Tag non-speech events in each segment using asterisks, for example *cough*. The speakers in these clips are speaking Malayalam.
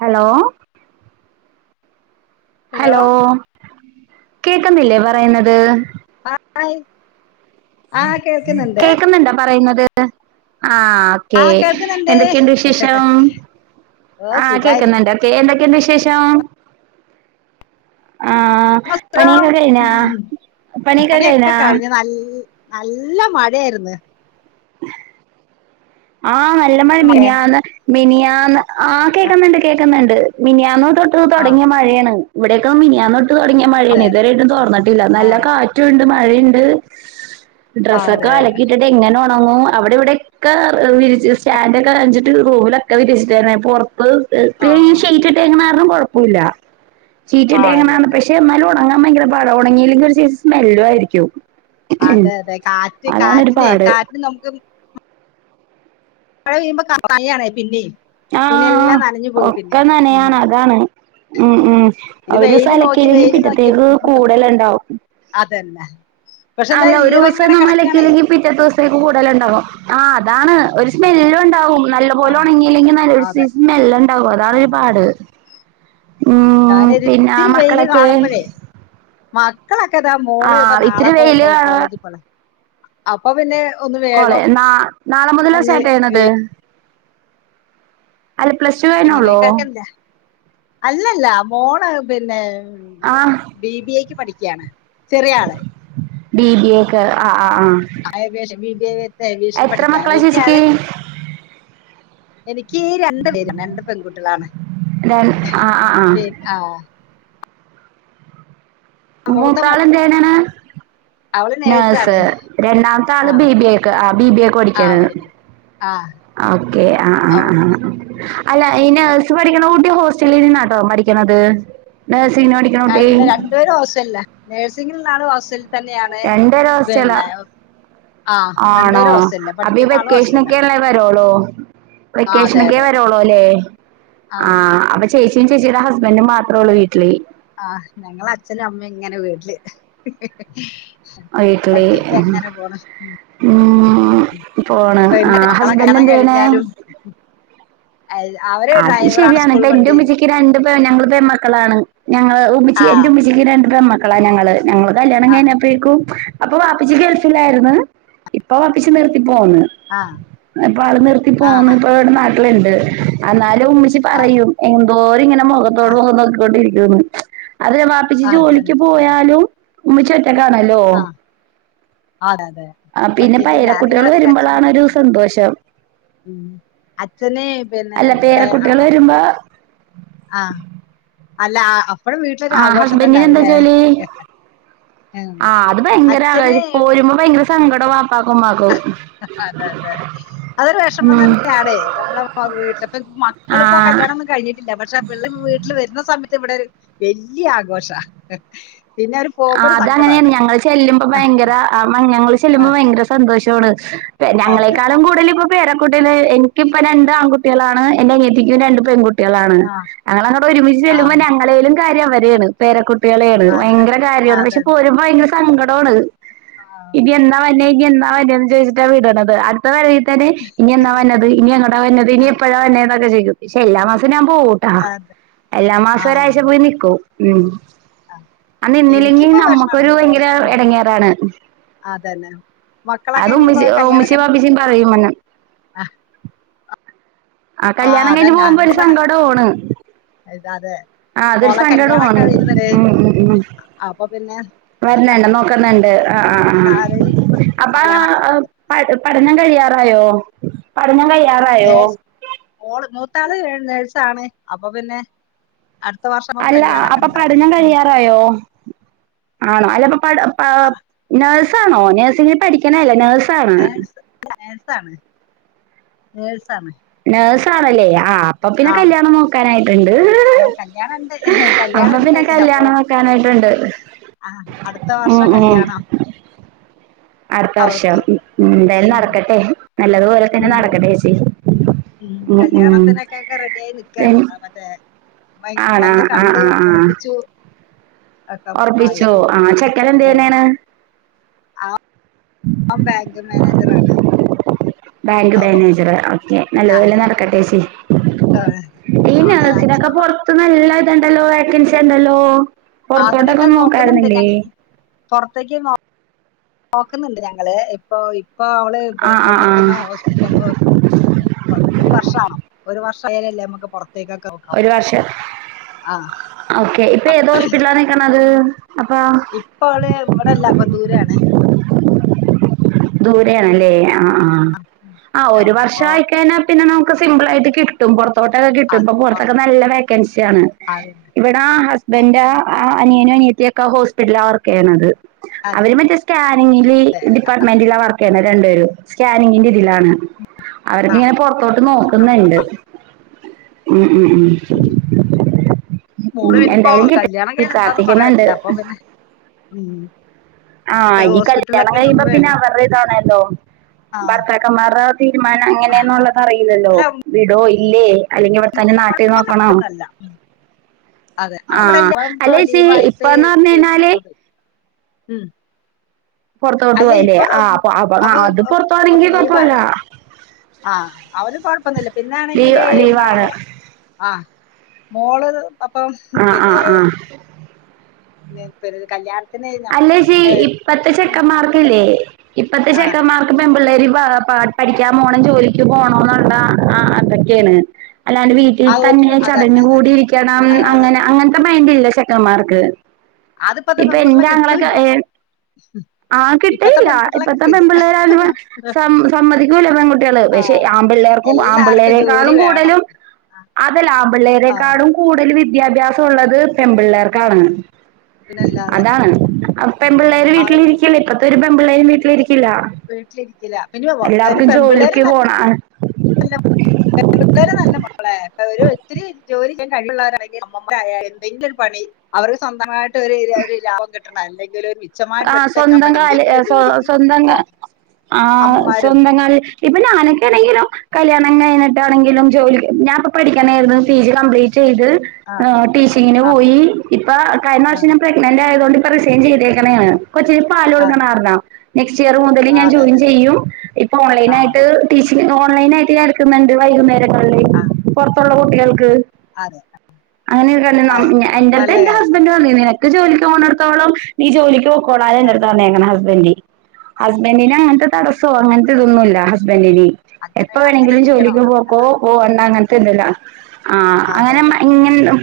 ഹലോ ഹലോ കേക്കുന്നില്ലേ പറയുന്നത് ആയി കേക്കുന്നുണ്ടോ പറയുന്നത് ആ ആഹ് കേൾക്കുന്നുണ്ട് എന്തൊക്കെയുണ്ട് വിശേഷം ഓ ആഹ് സുഖായിരി കേക്കുന്നുണ്ട് െ എന്തൊക്കെഉണ്ട് വിശേഷം ആഹ് ം പണിയൊക്കെ കഴിഞ്ഞാ പണിയൊക്കെ വിപ്പണിയൊക്കെ കഴിഞ്ഞാ കഴിഞ്ഞ് നല്ല നല്ല മഴായിരുന്നു ആഹ നല്ല മഴ മിനിയാന്ന് മിനിയാന്ന് ആ കേക്കുന്നുണ്ട് കേൾക്കുന്നുണ്ട് മിനിയാന്ന് തൊട്ട് ആ തുടങ്ങിയ മഴയാണ് ഇവിടെയൊക്കെ മിനിയാൻ തൊട്ട് തുടങ്ങിയ മഴയാണ് ഇതുവരട്ടും തോന്നിട്ടില്ല ആ നല്ല കാ റ്റണ്ട് മഴയുണ്ട് ആ, ഡ്രസ്സൊക്കെ അതെ അലക്കിട്ടിട്ട് എങ്ങനെ ഉണങ്ങും അവിടെ ഇവിടെൊക്കെ വിരി സ്റ്റാൻഡ് ഒക്കെ കറഞ്ഞിട്ട് റൂമിലൊക്കെ വിരിച്ചിട്ടായിരുന്നു പുറത്ത് ആ ഈ റ്റ് കാരണം കുഴപ്പമില്ല ഷീറ്റ് ആ അതെ കാരണം പക്ഷെ എന്നാലും ഉണങ്ങാൻ ഭയങ്കര പട ഉണങ്ങിയിെങ്കിൽ ഒരു സ്മെല്ലു ആയിരിക്കും അതെ അതെ കാറ്റ് അതാണൊരു കാറ്റിനെ പാട് കാറ്റന് നമുക്ക് മഴ പെയ്യുമ്പോ കാണേ പിന്നെ ആഹ് തുണിയെല്ലാം നനഞ്ഞു പോകും പിന്നെ ഒക്കെ ഉം നാനയാണ് അതാണ് ഉം ഉം ഇത് ഒരു വെയില് നോക്കി സ്ഥലക്കല്ലെങ്കിൽ വെയില് നോക്കി പിറ്റത്തേക്ക് വീണ്ടും കൂടല ഉണ്ടാവും അതന്നെ പക്ഷെ എന്താ അല്ല ഒരു ദിവസം ഈറങ്ങനെ കിടക്കാണേ നമ്മലക്കെങ്കിൽ പിറ്റ ദിവസത്തേക്ക് കൂടുതല ഉണ്ടാവും ആ അതാണ് ഒരു സ്മെല്ല ഉണ്ടാവും നല്ല ആ പോലെ ഉണങ്ങിയില്ലെങ്കിൽ നല്ലൊരു അതെ സീസൺ മെല്ല ഉണ്ടാാവും അതാണ് ആ ഒരുപാട് ഉം പിന്നെ ആ ഞാനൊരിത്തിരി വെയില് മക്കളൊക്കെ കാണുമ്പഴേ മക്കളൊക്കെ ഇതാ ആ മോള് ഇപ്പ നാളെ ഇത്തിരി പോ വെയില് പോ കാണ കോളേജിൽ പോലെ അപ്പൊ പിന്നെ ഒന്ന കോളേ ന നാളെ മുതലാ സ്റ്റാർട്ട ചെയ്യണത് അല്ല പ്ലസ് ടു കഴിഞ്ഞുള്ളൂ. എങ്ങനെയൊക്കെല്ല അല്ലല്ല മോള് പിന്നെ ആ ബി ബി എ ക്ക് പഠിക്കുകയാണ്. ചെറിയ ആള് ബി ബി എ ക്ക് ആഹ് ആഹ് ആഹ്. Aviation B B A with ഏവിയേഷിന് പഠിക്കാ മക്കളാ വലിയ ചേച്ചിക്ക്? ആള്. എനിക്ക് ഈ രണ്ടുപേരും രണ്ട് പെൺകുട്ടികളാണ്. ര ആ ആ ആ ആഹ് മൂത്താള് എന്ത് ചെയ്യണത്? അവള് നേഴ്സ് നേഴ്സാണ് രണ്ടാമത്തെ ആ ആള് ബി ബി എ ക്ക് ആഹ് ബി ബി എ ക്ക് പഠിക്കേണ്. ആഹ് ഓക്കേ ആഹ് ആഹ് ആഹ്. അല്ല ഈ നേഴ്സ് പഠിക്കണ് കുട്ടി ഹോസ്റ്റലിൽ നിന്നാട്ടോ പഠിക്കണത്, നേഴ്സിംഗ് പഠി ആഹ് രണ്ടുപേരും ഹോസ്റ്റലിലാ നഴ്സിംഗിൽ നിന്നും ആണ് ഹോസ്റ്റലിൽ. തന്നെയാണ് രണ്ടുപേരും ഹോസ്റ്റലാ പിന്നെ. ആഹ് ആണോ രണ്ടുപേരും ഹോസ്റ്റലിലാ, അപ്പൊ ഈ പഠിക്കുന്ന ആളും ഹോസ്റ്റലിലാ. വെക്കേഷനൊക്കെയല്ലേ വരുള്ളൂ, വെക്കേഷൻ ഒക്കെ വരുള്ളൂ അല്ലേ ആ ആഹ് അപ്പൊ. ചേച്ചിയും ചേച്ചിയുടെ ഹുസ്ബൻഡും മാത്രമേയുള്ളൂ വീട്ടില്. ആഹ് ഞങ്ങളെ അച്ഛനും അമ്മയും ഇങ്ങനെ വീട്ടില്. വീട്ടില് ഒറ്റയ്ക്ക് അങ്ങനെ പോണു. ഉം പോണ് ആഹ് ഹുസ്ബൻഡ് എന്ത് ചെയ്യണ്. ഉ അല്ല അവൻ അത് ശരിയാണ് ഇപ്പ എന്റെ ഉമ്മച്ചിക്ക് രണ്ട് പെൺ ഞങ്ങള് പെമക്കളാണ്, ഞങ്ങള് ഉമ്മച്ചി എന്റെ ആഹ് ഉമ്മച്ചി. ഉമ്മച്ചിക്ക് രണ്ട് പെൺമക്കളാ ഞങ്ങള്, ഞങ്ങള് കല്യാണം ആഹ് കഴിഞ്ഞപ്പം. അപ്പോഴേക്കും അപ്പൊ വാപ്പച്ചി ഗൾഫിലായിരുന്നു, ഇപ്പൊ വാപ്പച്ചി നിർത്തി പോന്ന്. ആഹ് ഇപ്പ ആള് നിർത്തി പോന്ന് ആഹ് ഇപ്പ ഇവിടെ നാട്ടിലുണ്ട്, എന്നാലും ഉമ്മച്ചി ആഹ് പറയും. എന്തോരം ഇങ്ങനെ മുഖത്തോട് ആഹ് മുഖം നോക്കിക്കൊണ്ടിരിക്കുന്നു, അതിന് ബാപ്പച്ചി ജോലിക്ക് അതന്നെ പോയാലും. ഉമ്മച്ചി ഒറ്റയ്ക്കാണല്ലോ? ആണാണ്. ആഹ് പിന്നെ പേരക്കുട്ടികള് വരുമ്പോളാണ് ഒരു സന്തോഷം. ഉം അച്ഛന് പിന്നെ ഇവിടെ. കുട്ടികള് ആഹ് വരുമ്പോ. ആഹ് അല്ല അപ്പഴും വീട്ടിലൊരു ആഹ് ആഘോഷം തന്നെ ആവുല്ലേ. ആഹ് അത് ഭയങ്കര അവിടെ ഒരു പോരുമ്പോൾ ഭയങ്കര സങ്കടം വപ്പാക്കും ഉമ്മാക്കും. അതെ അതെ അതൊരു വിഷം തന്നെയാണേ ഞമ്മള് വീട്ടിൽ ഒക്കെ ആ മക്കള് ഇപ്പോ കല്യാണം ഒന്നും കഴിഞ്ഞി ട്ടില്ല പക്ഷെ പിള്ളരെ വീട്ടിൽ വരുന്ന സമയത്ത് ഇവിടെ ഒരു വലിയ ആഘോഷ പിന്നെ ഒരു. പോകുമ്പോ ആഹ് അത് അങ്ങനെയാണ് സങ്കടമാണ് ഞങ്ങളെ ചെല്ലുമ്പോ ഭയങ്കര ആഹ് ഞങ്ങളെ ചെല്ലുമ്പോ ഭയങ്കര സന്തോഷമാണ്. അതെ ഞങ്ങളെക്കളും കൂടുതൽ ഇപ്പോ പേരക്കുട്ടിന്, എനിക്കിപ്പോ രണ്ട് ആൺകുട്ടികളാണ്, എന്റെ അനിയത്തിക്കും രണ്ട് പെൺകുട്ടി കുട്ടികളാണ് ആ ഞങ്ങൾ അങ്ങോട്ട് ഒരുമിച്ച് ചെല്ലുമ്പോ ഞങ്ങളേലും കാര്യം അവരെയാണ് പേരകുട്ടികളെയാണ് അതെ ഭയങ്കര. ആണ്, അതെ പക്ഷെ പോരുമ്പ ഭയങ്കര സങ്കടമാണ്. ആണോ? ഇനി എന്നാ വരുന്നേ ഇനി എന്നാ വരിക, ചോദിച്ചിട്ടാ വിടണത്. ഇപ്പൊ വരവിൽ തന്നെ ഇനി എന്നാ വരുന്നത് ഇനി എങ്ങോട്ട് വരുന്നത് ഇനി ആ, എപ്പഴാ വരുന്നേനൊക്കെ ചോദിക്കും, പക്ഷേ എല്ലാ മാസവും ഞാൻ പോവും. ആഹ് അതെ എല്ലാ മാസവും ഒരാഴ്ച പോയി നിക്കും ഉം. ആഹ് ആഹ് നിന്നില്ലെങ്കിൽ നമുക്കൊരു ഭയങ്കര ഇടങ്ങേറാണ്. അതെന്നെ മക്കളൊക്കെ ഇനിയിപ്പോ കല്യാണം. എന്റെ കഴിഞ്ഞ് ബാപ്പച്ചിയും പറയും വന്ന്. ആ, ആഹ് ആ കല്യാണം കഴിഞ്ഞ് അതന്നെ പോകുമ്പോ ഒരു അതും സങ്കടവാണ്. ഇത് അതെ ആഹ് അതൊരു മോളെ കല്യാണൊക്കെ സങ്കടുമാണ് വരുന്നത് ഉം ഉം ഉം അപ്പൊ പിന്നെ വര്ന്ണ്ട നോ ക്കുന്നുണ്ട് ആഹ് ആഹ് തലേന്ന് ഇരിക്കുമ്പോ ആഹ് അപ്പം കല്യാണൊക്കെ നോക്കണം പഠനം കഴിയാറായോ പഠനം കഴിയ്യാറായോ മോൾ മൂത്താള് നേഴ്സാണ് അപ്പം പിന്നെ അടുത്ത വർഷം വു അല്ല കല്യാണൊക്കെ അപ്പൊ ണ്ടാവും പഠനം ഉം *unintelligible* ആണോ അല്ല പ്പം പ പ നഴ്സ് ആണോ നഴ്സിംഗ് പഠിക്ക് ണേ അല്ലേ നേഴ്സാണ് നേഴ്സ് ആണ് നേഴ്സ് ആണ് നേഴ്സാണല്ലേ ആ അപ്പം പിന്നെ കല്യാണം നോക്കാനായി ആഹ് കല്യാണംണ്ട് അപ്പൊ കല്യാണംണ്ട് പിന്നെ അപ്പം കല്യാണം നോക്കാനായിട്ടുണ്ട് ആഹ് അടുത്ത ഉം വർഷം ഉം കല്യാണ അടുത്ത വർഷം എന്തായാലും ഉം നടക്കട്ടെ. നല്ലതുപോലെ തന്നെ ഉം നടക്കട്ടെ ചേച്ചി. ഉം കല്യാണത്തിനൊക്കെ ക്കെ റെഡിയായി പി നിക്കാണ് മ മറ്റേ. ആണാ വന്ന് ആ കണ്ട് ആ ഉറപ്പിച്ചു. ഒക്കെ ആയി ഒറപ്പിച്ചു ആ ചെക്കന് ഓ എന്തെയ്യ് ണേണ് ഓൻ ബാങ്ക് മാനേജറാണ്. ബാങ്ക് അപ്പം മാനേജർ ഓക്കെ നല്ല ആഹ് പോലെ നടക്കട്ടെ ച്ചി ഈ അവിടെ അച്ഛൻ നേഴ്സിനൊക്കെ പൊറത്ത് നല്ല ഇത്ണ്ടല്ലോ വേക്കൻസി ണ്ടല്ലോ. പൊറത്തോട്ടൊക്കെ ഒന്ന് നോക്കായിരുന്നില്ലേ. പൊറ് ത്തേക്ക് നേ നോക്കുന്നുണ്ട് ഞങ്ങള് ഇപ്പൊ ഇപ്പൊ അവള് ആ ആ ആ നിക്കുന്ന ഹോസ്പിറ്റല് വർക്ക് ഒരു വർഷ ആവണ്ണം ഒരു വർഷയാലല്ലേ നമ്മക്ക് പുറത്തേക്കൊക്കെ. നോക്കാൻ ഒരു പറ്റുള്ളൂ വർഷം. ആ ഓക്കെ ഇപ്പൊ ഏത് ഹോസ്പിറ്റലനിക്ക്ണത് അപ്പൊ. ഇപ്പ വ ള് ഇവിടെല്ലപ്പ ദൂരാണ് ദൂരെണ് അല്ലേ ആഹ്ആ് ആഹ് ഒരു അപ്പൊ വർഷം ആയിക്കഴിഞ്ഞാൽ പിന്നെ നമുക്ക് സിംമ്പിൾ ആയിട്ട്കി കിട്ടും പുറത്തോട്ടൊക്കെ കിട്ടും ഇപ്പ പുറത്തൊക്കെ നല്ല വേക്കൻസി ആണ്. അതെ ഇവിടാ ഹസ്ബന്റാ അനിയനും അനിയത്തിയൊക്കെ ഹോസ്പിറ്റലാവർക്ക് യ്യണത്. അതെ അവര് മറ്റേ സ്കാനിങ്ങില് ഡിപ്പാർട്ട്മെന്റിലാ വർക്ക് ചെയ്യ്ണേ രണ്ടുപേരും സ്കാനിങ്ങിന്റെ ഇതിലാണ്. ആ അവര്ക്കങ്ങനെ പുറത്തോട്ട് നോക്കുന്നുണ്ട് ഉം ഉം ഉം മ് മോള് ഉം പിന്നഞ്ഞി. പ്പോ എന്തായാലും കിട്ടി കല്യാണം കയിഞ്ഞ എന്താന്ന് പറയാൻ പ്രാർത്ഥിക്കുന്നുണ്ട്. പറ്റില്ല അപ്പം പിന്നെ ഉം ആഹ് ഇപ്പൊ ഇനി കല്യാണം ഹോസ്പിറ്റലിലൊക്കെ കഴിയുമ്പോ നിന്ന് പിന്നെ അവരുടെ ഇതാണല്ലോ. ആ ഭർത്താക്കന്മാരുടെ തീരുമാനം എങ്ങനെയന്നുള്ളത് അറിയില്ലല്ലോ അല്ല വിടോ ഇല്ലേ. അല്ലെങ്കി ഇവിടെത്തന്നെ നാട്ടി നോക്കണോ. ഒന്നല്ല അതെ ആ അവിടെല്ല അല്ല ചേച്ചി ലീവായിട്ട് ഇപ്പന്ന് പറഞ്ഞു പോയി കഴിഞ്ഞാല് കോട്ടത് പുറത്തോട്ട് പോയാല് ആഹ് അ അവ അത് പുറത്താണെങ്കി കൊഴപ്പല്ല. ആഹ് അവന് കൊഴപ്പൊന്നില്ല ലീവ് പിന്നൊണെങ്കില് ലീവാണ് ആഹ് മോള് അപ്പം ആ ആ പിന്നെ. ആ *unintelligible* കല്യാണ് അല്ലേ ച്ചി ഇപ്പത്തെ ചെക്കൻമാർക്ക്ല്ലേ ഇപ്പത്തെ ആ ചെക്കൻമാ പെൺപിള്ളേരി പ പഠിക്കാൻ പോണം ജോലിക്ക് പോണം ന്നുള്ള ആ അതൊക്കെയാണ്. അല്ലാണ്ട് വീട്ടിൽ ആ ഒരു തന്നെ അതന്നെ ചടഞ്ഞു കൂടി അതന്നെ ഇരിക്കണം ആ, അതാ അങ്ങനെ അങ്ങനത്തെ മൈന്റെല്ല ചെക്കന്മാർക്ക്. അത് പ്പത്തെ പെൺ കുട്ടിയെളെ കി ക്കളൊക്കെ ഏ *inaudible* ആഹ് ഇപ്പത്തെ കിട്ടിയില്ല പെൺകുട്ടികളെ ഇപ്പത്തെ കിട്ടൂല്ല പെൺപിള്ളേർ സമ്മതിക്കൂല പെൺകുട്ടികള് ആ പക്ഷെ ആൺ പ്പിള്ളേർ എല്ലാവർക്കും ജോലി ആൺപ്പിള്ളേരക്കാളും വേണം കൂടുതലും അതല്ല ആൺപിള്ളേരെ ആ ക്കാളും കൂടുതൽ വിദ്യാഭ്യാസം ഉള്ളത് പെൺപിള്ളേർക്കാണ് പിന്നല്ലാതെ അതാണ്. പെൺപിള്ളേർ അവര് വീട്ടിലിരിക്കില്ല ഇപ്പത്തെ ഒരു പെൺപിള്ളേരും വീട്ടിലിരിക്കില്ല. വീട്ടിലിരിക്കില്ല പിന്നെ വ- അതിന് എല്ലാവർക്കും പെൺപിള്ളേര് ജോലിക്ക് പോണ. *unintelligible* നല്ല. മോളെ അപ്പൊ അവ ഒത്തിരി ജോലി ചെയ്യാൻ കഴിയുള്ളവരാണെങ്കിൽ *unintelligible* പണി അവർക്ക് സ്വന്തമായിട്ട് ഒരു ഒരു ലാഭം കിട്ടും. അല്ലെങ്കില ഒരു മിച്ചമായിട്ട് ആ് എടുത്തേക്കാൻ സ്വന്തം പറ്റും കല് എന്തെങ്കിലും ഒരു ജോലിക്ക് സ്വന്തം കാ പോ ആ അമ്മമാരും സ്വന്തം കല്. ഇപ്പൊ നാനക്കെയാണങ്കിലോ. കല്യാണം കഴിഞ്ഞിട്ടാണെങ്കിലും ജോലി ഞാൻിപ്പ പഠിക്കാനായിരുന്നു പി ജി കംപ്ലീറ്റ് ചെയ്ത്. ആ ടീച്ചിങ്ങിന് ആ പോയി ഇപ്പൊ കഴിഞ്ഞ ആ വർഷം ഞാൻ പ്രെഗ്നന്റ് ആയത കൊണ്ട് ഇപ്പൊറിസൈൻ ചെയ്തേക്കണ് ഞാൻ. കൊച്ചിന് പാല് ആ കൊടുക്ക്ണ കാരണനെക്സ്റ്റ് ക്സ്റ്റ് ഇയർ മുതല് ആ, ഞാൻ അതെ ജോയിൻ അതെ ചെയ്യും ഇപ്പൊ ഓൺലൈൻ ആ ആയിട്ട് ടീച്ചിംഗ് ഓൺലൈനായിട്ട് ഞാ എട്ക്ക്ന്ന്ണ്ട് വൈകുന്നേരങ്ങൾല് ആ പൊറതുള്ള കുട്ടികൾക്ക് അതെ അങ്ങനെയൊക്കണ്ട് അതെ ആണ് എന്റെ അട്ത്ത് നല്ല എന്റെ കാര്യം ഹസ്ബന്റ് പറഞ്ഞീന്നു നിനക്ക് ജോലിക്ക് പോണട്ത്തോളം നീ ജോലിക്ക് പൊ കൊടാന് ആ ഇന്റട്ത്ത സ്നേഹാണ് ഹസ്ബന്റ് ഹസ്ബന്റിന് അങ്ങൻത്തെ തടസ്സൊ അങ്ങൻത്തെ തൊന്നുല്ല ഹസ്ബന്റ്ന് അങ്ങനെ എപ്പൊ അങ്ങനെ വേണെങ്കിലും ഇരിക്കണം ജോലിക്ക് പൊക്കോ അതാ പോവണ്ട അങ്ങൻത്തെ ഇതില ആഹ് അതന്നെ അങ്ങനെമൻ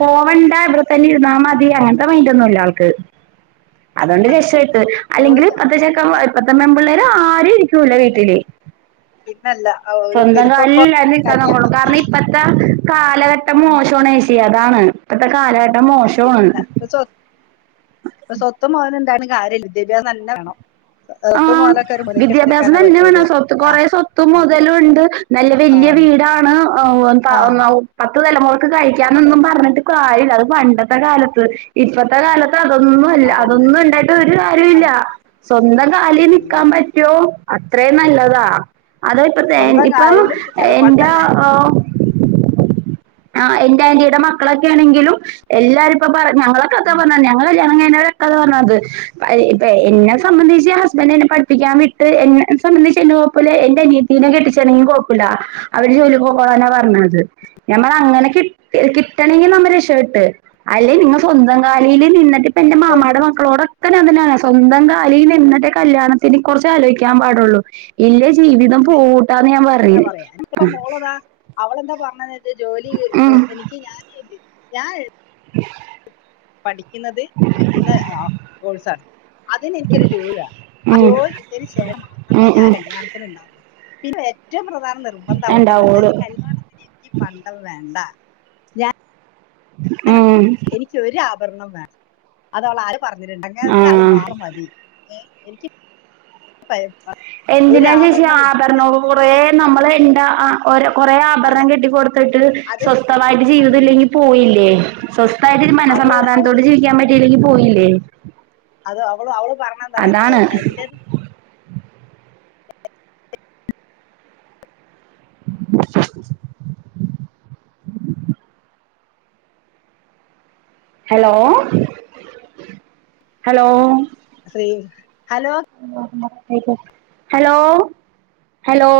പോവണ്ട ഇവിട്ത്തന്നെ ഇരുന്നാ മതി അങ്ങൻത്തെ മൈൻഡൊന്നുല്ല ആൾക്ക് അതുകൊണ്ട് രക്ഷപെട്ടു അല്ലെങ്കില് ജോലി അവ- പത്ത് ചക്കനമാർഇപ്പോൾത്തെ മെമ്പിള്ളേര് ആരു ഇരിക്കൂല വീട്ട്ല് പിന്നല്ല ആ, ഒരു സ്വന്തം പിന്നിപ്പപ്പോ കാലില്ലാന്ന നിക്കണ കല്യാ കൊള്ള കാര്ണം ഇപ്പ ഇത്ത കാലഘട്ടം ഉം, മോശവാണ് ചേച്ചി അതാണ് പ്പത്തെ കാലഘട്ടം മോശവാണ് സ്വത്തും മൊതലൊക്കെ ണ്ടായിട്ട്കാര്യല്ല വിദ്യാഭ്യാസം തന്നെ വേണം സ്വത്ത് ആഹ് മൊതലൊക്കെ വിദ്യാഭ്യാസം തന്നെ വേണം. സ്വത്ത് കൊറെ സ്വത്തും ആ മുതലും ഉണ്ട് നല്ല ആ വല്യ വീടാണ് അവ് ആ അവ് പത്ത് തലമൊറക്ക് അവകഴിക്കാനൊന്നും പറഞ്ഞിട്ട് കാര്യല്ല അത് പണ്ടത്തെ കാലത്ത് ഇപ്പത്തെ കാലത്ത് അതൊന്നും അല്ല. അതന്നെ അതൊന്നും ണ്ടായ്ട്ട് ഒര് കാര്യൊ ഇല്ല സ്വന്തം തള്ളി നിക്ക അതന്നെ പറ്റൊ അത്രേ നല്ലതാ അത് ഇ പ്പ തേൻ സ്വന്തം ഇപ്പ കാര്യത്തിലും പിന്നെ അതുപോലെ എന്റെഓ തന്നെ ആഹ് എന്റെ ആന്റീടെ മക്കളൊക്കെ ആണെങ്കിലും എല്ലാരും ഇപ്പ പറ ഞങ്ങളെ കഥ ഉം പറ്ഞ്ഞ ഞങ്ങളെകല്യാണ കഴിഞത് കഥ പറഞ്ഞത ഇത് ബൈബൈ ന്നെ സംബന്ധിച്ച് ഹസ്ബന്റ എന്നെ പഠിപിക്കാൻ വിട്ട് എന്നെ സംബന്ധിച്ച് കൊഴപ്പല്ല എന്റെറെ അനിയത്തീനെ കെട്ടിച്ചനെങ്കിലും കൊഴപ്പല്ല അവര് ജൊലി പൊക്കോളാനാ പറ്ഞ്ഞത് ഞമ്മള അങ്ങനെകി കിട്ടണെങ്കി നമ്മ രക്ഷ പെട്ട് അല്ലെ നിങ്ങ സ്വന്തം കാലേൽ നിന്നിട്ട് എന്റെ മാമാടേ മക്കളോടൊക്ക ഞാൻ തന്നെപറയ സ്വന്തം കാലിൽ നിന്നിട്ട് കല്യാണത്തിന് കൊറ്ച്ച് ആലോയ്ക്കാൻ പാടൊള്ളു ഇല്ല ജീവിതം പോവൂട്ടാന്ന് ഞാൻ പറഞീന്ന് അവളെന്ത പർഞ്ഞ ജോലി ഉം എനിക്ക് ഞാൻ ഞാൻ *unintelligible* *inaudible* പഠിക്ക്ന്നത് ഇന്നഓ കോഴ്സാണ് അതിന് എനിക്കൊര് ജോലി വേണം ഉം ജോലി കിട്ടീന് ശേഷം മാത്രമെ ഉം ഞാൻ ഉം കല്യാ ത്തിന് ഇണ്ടാവു. പിന്നെ ഏറ്റവും പ്രധാനം നിർബന്ധം ഉണ്ടാവുള്ളു അവൾക്കെന്താച്ചാല് കല്യാണത്തിന് പണ്ടം വേണ്ട ഉം എനിക്കൊര് ആഭര്ണം വേണം അതവള് ആര് പറഞ്ഞിട്ട്ണ്ട് അങ്ങൻത്തെ ആള് ആഹ് മാത്രം മതി ഏഹ് എനിക്ക് പയ്പ്പ എന്തിനാ ചേച്ചി ആഭര്ണവും കൊറേ നമ്മള് ഇണ്ടാ ആഹ് ഒര് കൊറേ ആഭര്ണം അതെ കെട്ടി ക്കൊട്ത്ത്ട്ട് അത് സ്വസ്ഥവായിട്ട് ജീവിത അതന്നെ ഇല്ലെങ്കി പോയില്ലെ സ്വസ്ഥായിട്ടൊര് അവള് അവള് മനസമാധാനത്തോട് ജീവിക്കാൻ പറ്റീല്ലെങ്കി പോയില്ലെ അത് അവള് അവള് പറഞ്ഞ എന്തറയ എന്റെ *inaudible* ഹലോ ഹലോ ശ്രീം ഹലോ ഹലോ, ഹലോ